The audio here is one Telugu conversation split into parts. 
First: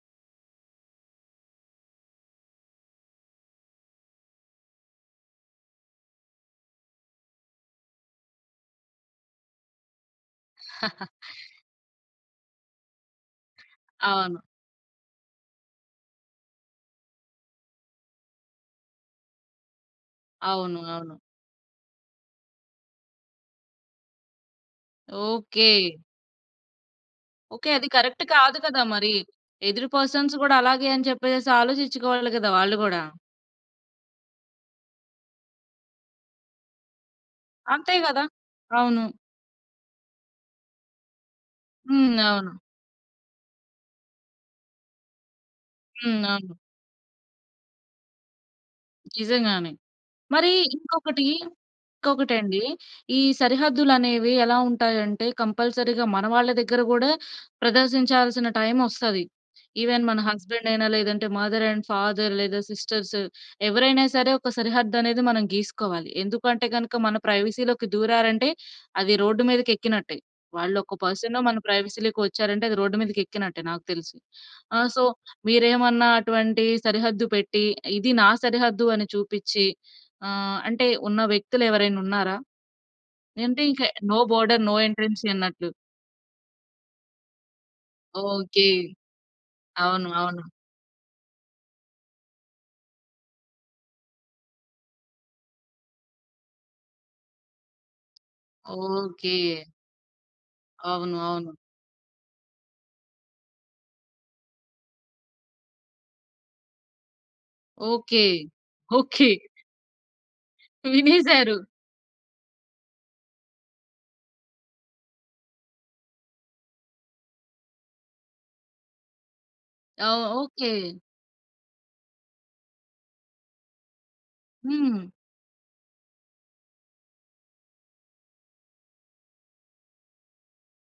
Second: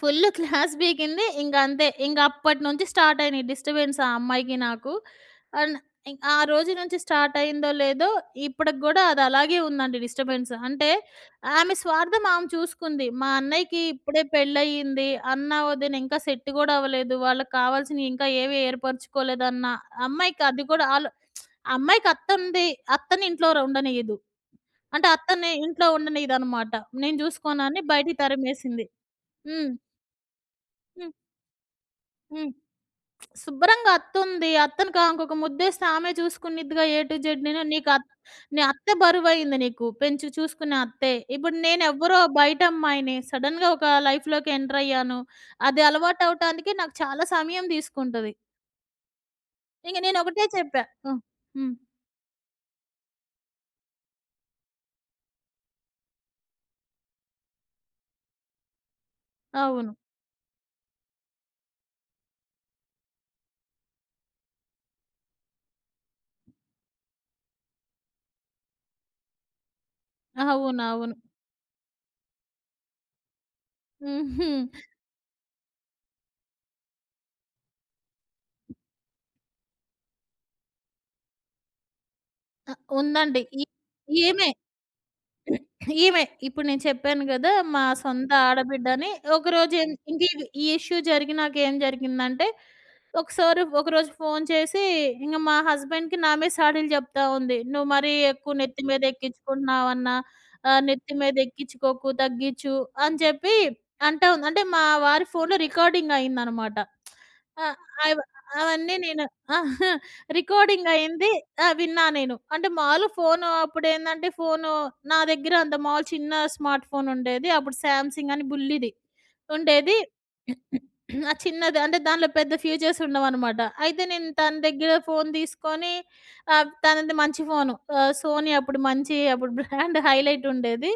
Full class పీకింది. ఇంకంతే. ఇంకప్పటి నుంచి స్టాట్ అయినయి డిస్టర్బెన్స్ ఆ అమ్మాయికి, నాకు. అండ్ ఇం ఆ రోజు నుంచి స్టాట్ అయిందో లేదో. ఇప్పటికి గూడా అదలాగే ఉందండి డిస్టబెన్స్. అంటే, ఆమె స్వార్థం ఆమె చూసుకుంది. మా అన్నయ్యకి ఇప్పుడే అవును. పెళ్ళయ్యింది. అన్న, వదిన ఇంకా సెట్ కూడా అవలేదు. వాళ్ళకి కావాల్సినయి ఇంకా ఏవీ ఏర్పరుచుకోలేదన్న, అమ్మాయికది అవును. కూడా అలో అవును. అమ్మాయికి అత్తుంది. అత్తని ఇంట్లో ర్ ఉండనీయదు. అంటే అత్తని ఓకే. ఇంట్లో ఉండనీయదనమాట. నేను జూసుకోను ఓకే. అని, అది బయటికి కరెక్ట్ కాదు కదా తరిమేసింది. మరి! హ్మ్. ఎదురు పర్సన్స్ కూడా అలాగే అని హ్మ్. చెప్పేసేసి ఆలోచిచ్చుకోవాలి కదా హ్మ్. వాళ్ళు కూడా! శుభ్రంగా అత్తుంది. అత్తను క ఇంకొక ము‌ద్దేస్తే ఆమే చూసుకునిద్దిగా ఏ టూ జడ్. నేను నీకు అంతే అత్ కదా! నీ అత్తే అవును. బరువుయింది నీకు. పెంచి చూసుకునే అత్తే. ఇప్పుడు హ్మ్. నేనెవ్వరో అవును. బయటమ్మాయిని. సడెన్‌గా ఒక లైఫ్‌లోకి ఎంటర్ అయ్యాను. అది హ్మ్. అవును. అలవాటవటానికి నాకు చాలా సమయం తీసుకుంటది. నిజంగానే. ఇంక నేనొకటే మరి చెప్పా! హ్మ్. ఇంకొకటి. హ్మ్. ఇంకొకటండి. ఈ సరిహద్దులనేవి ఎలా ఉంటాయంటే, కంపల్సరిగా మన వాళ్ళ దగ్గర కూడా ప్రదర్శించాల్సిన టైమొస్తది. అవును. ఈవెన్ మన హస్బెండ్ అయినా. లేదంటే మదర్ అండ్ ఫాదర్ లేదా సిస్టర్స్. ఎవరైనా సరే, ఒక సరిహద్దనేది మనం గీసుకోవాలి. ఎందుకు అంటే గనక, మన ప్రైవసీలోకి దూరారంటే, అది రోడ్డు మీదకెక్కినట్టే. వాళ్ళొక అవునవును. పర్సనో మన ప్రైవసీలోకి వచ్చారంటే, అది రోడ్డు మీదకెక్కినట్టే నాకు తెలిసి. హుహు. ఆ! సో, మీరేమన్నా అటువంటి సరిహద్దు పెట్టి, ఇది నా సరిహద్దు అని చూపిచ్చి. ఆహ్, అంటే ఉన్న వ్యక్తులెవరైనున్నారా? ఆ! ఉందండి ఏ అంటే ఈ ఇంక నో ఈమె. బోర్డర్ నో ఎంట్రన్సీ అన్నట్లు. ఈమె. ఇప్పుడు నేను చెప్పాను కదా! మా సొంత ఓకే. ఆడబిడ్డ అని. ఒకరోజు ఎన్ అవును. అవును. ఇంకిది, ఈ ఇష్యూ జరిగినా‌క ఏం జరిగిందంటే, ఒకసారి ఒకరోజు ఫోన్ చేసి, ఇంక మా హస్బెండ్‌కి నా మీద సాడీలు చెప్తా ఉంది. "నువ్వు మరీ ఎక్కువ నెత్తి మీద ఓకే. ఎక్కించుకుంటున్నావన్నా. ఆహ్, నెత్తి అవును. అవును. మీదెక్కించుకోకు. తగ్గీచు." అని చెప్పి అంటా ఉంది. అంటే మా వారి ఫోన్‌లో రికార్డింగ్ అయిందనమాట. ఆహ్, అయివ ఓకే. అవన్నీ నేను ఓకే. రికార్డింగ్ అయింది. వినేసారు. ఆ! విన్నా నేను. అంటే, మామూలుగా ఫోను అప్పుడేందంటే, ఫోను నా దగ్గర అంత మామూలు చిన్న స్మార్ట్ ఫోనుండేది. అప్పుడు 'సామ్ సింగ్' అని బుల్లిది ఉండేది. ఆ! ఓకే. ఆ! చిన్నది. అంటే దానిలో పెద్ద ఫ్యూచర్స్ ఉండవనమాట. అయితే నేను తన దగ్గర హ్మ్. ఫోన్ తీసుకొని, ఆహ్, తనది మంచి ఫోను. ఆహ్, 'సోనీ' అప్పుడు మంచి అప్పుడు బ్రాండ్ హైలైట్ ఉండేది.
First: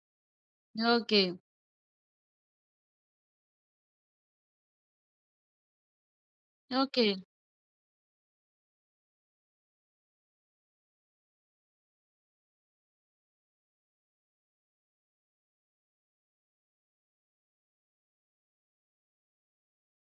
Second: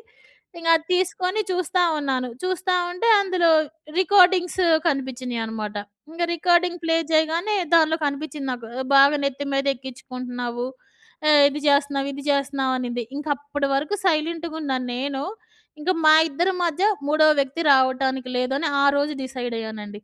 ఇంక అది ఓకే. తీసుకొని చూస్తా ఉన్నాను. చూస్తా ఉంటే అందులో రికోర్డింగ్స్ కనిపిచ్చినియి అనమాట. ఇంగ రికార్డింగ్ ప్లే ఓకే. చేయగానే, దానిలో కనిపిచ్చింది నాకు. ఆహ్, "బాగా నెత్తి మీదెక్కించుకుంటున్నావు. ఆహ్, ఇది చేస్తున్నావు, ఇది చేస్తున్నావు" అనింది. ఇంకప్పటి వరకు సైలెంట్‌గున్న నేను, ఇంక మా ఇద్దరి మధ్య మూడో వ్యక్తి రావటానికి లేదని, ఆ రోజు డిసైడ్ అయ్యానండి.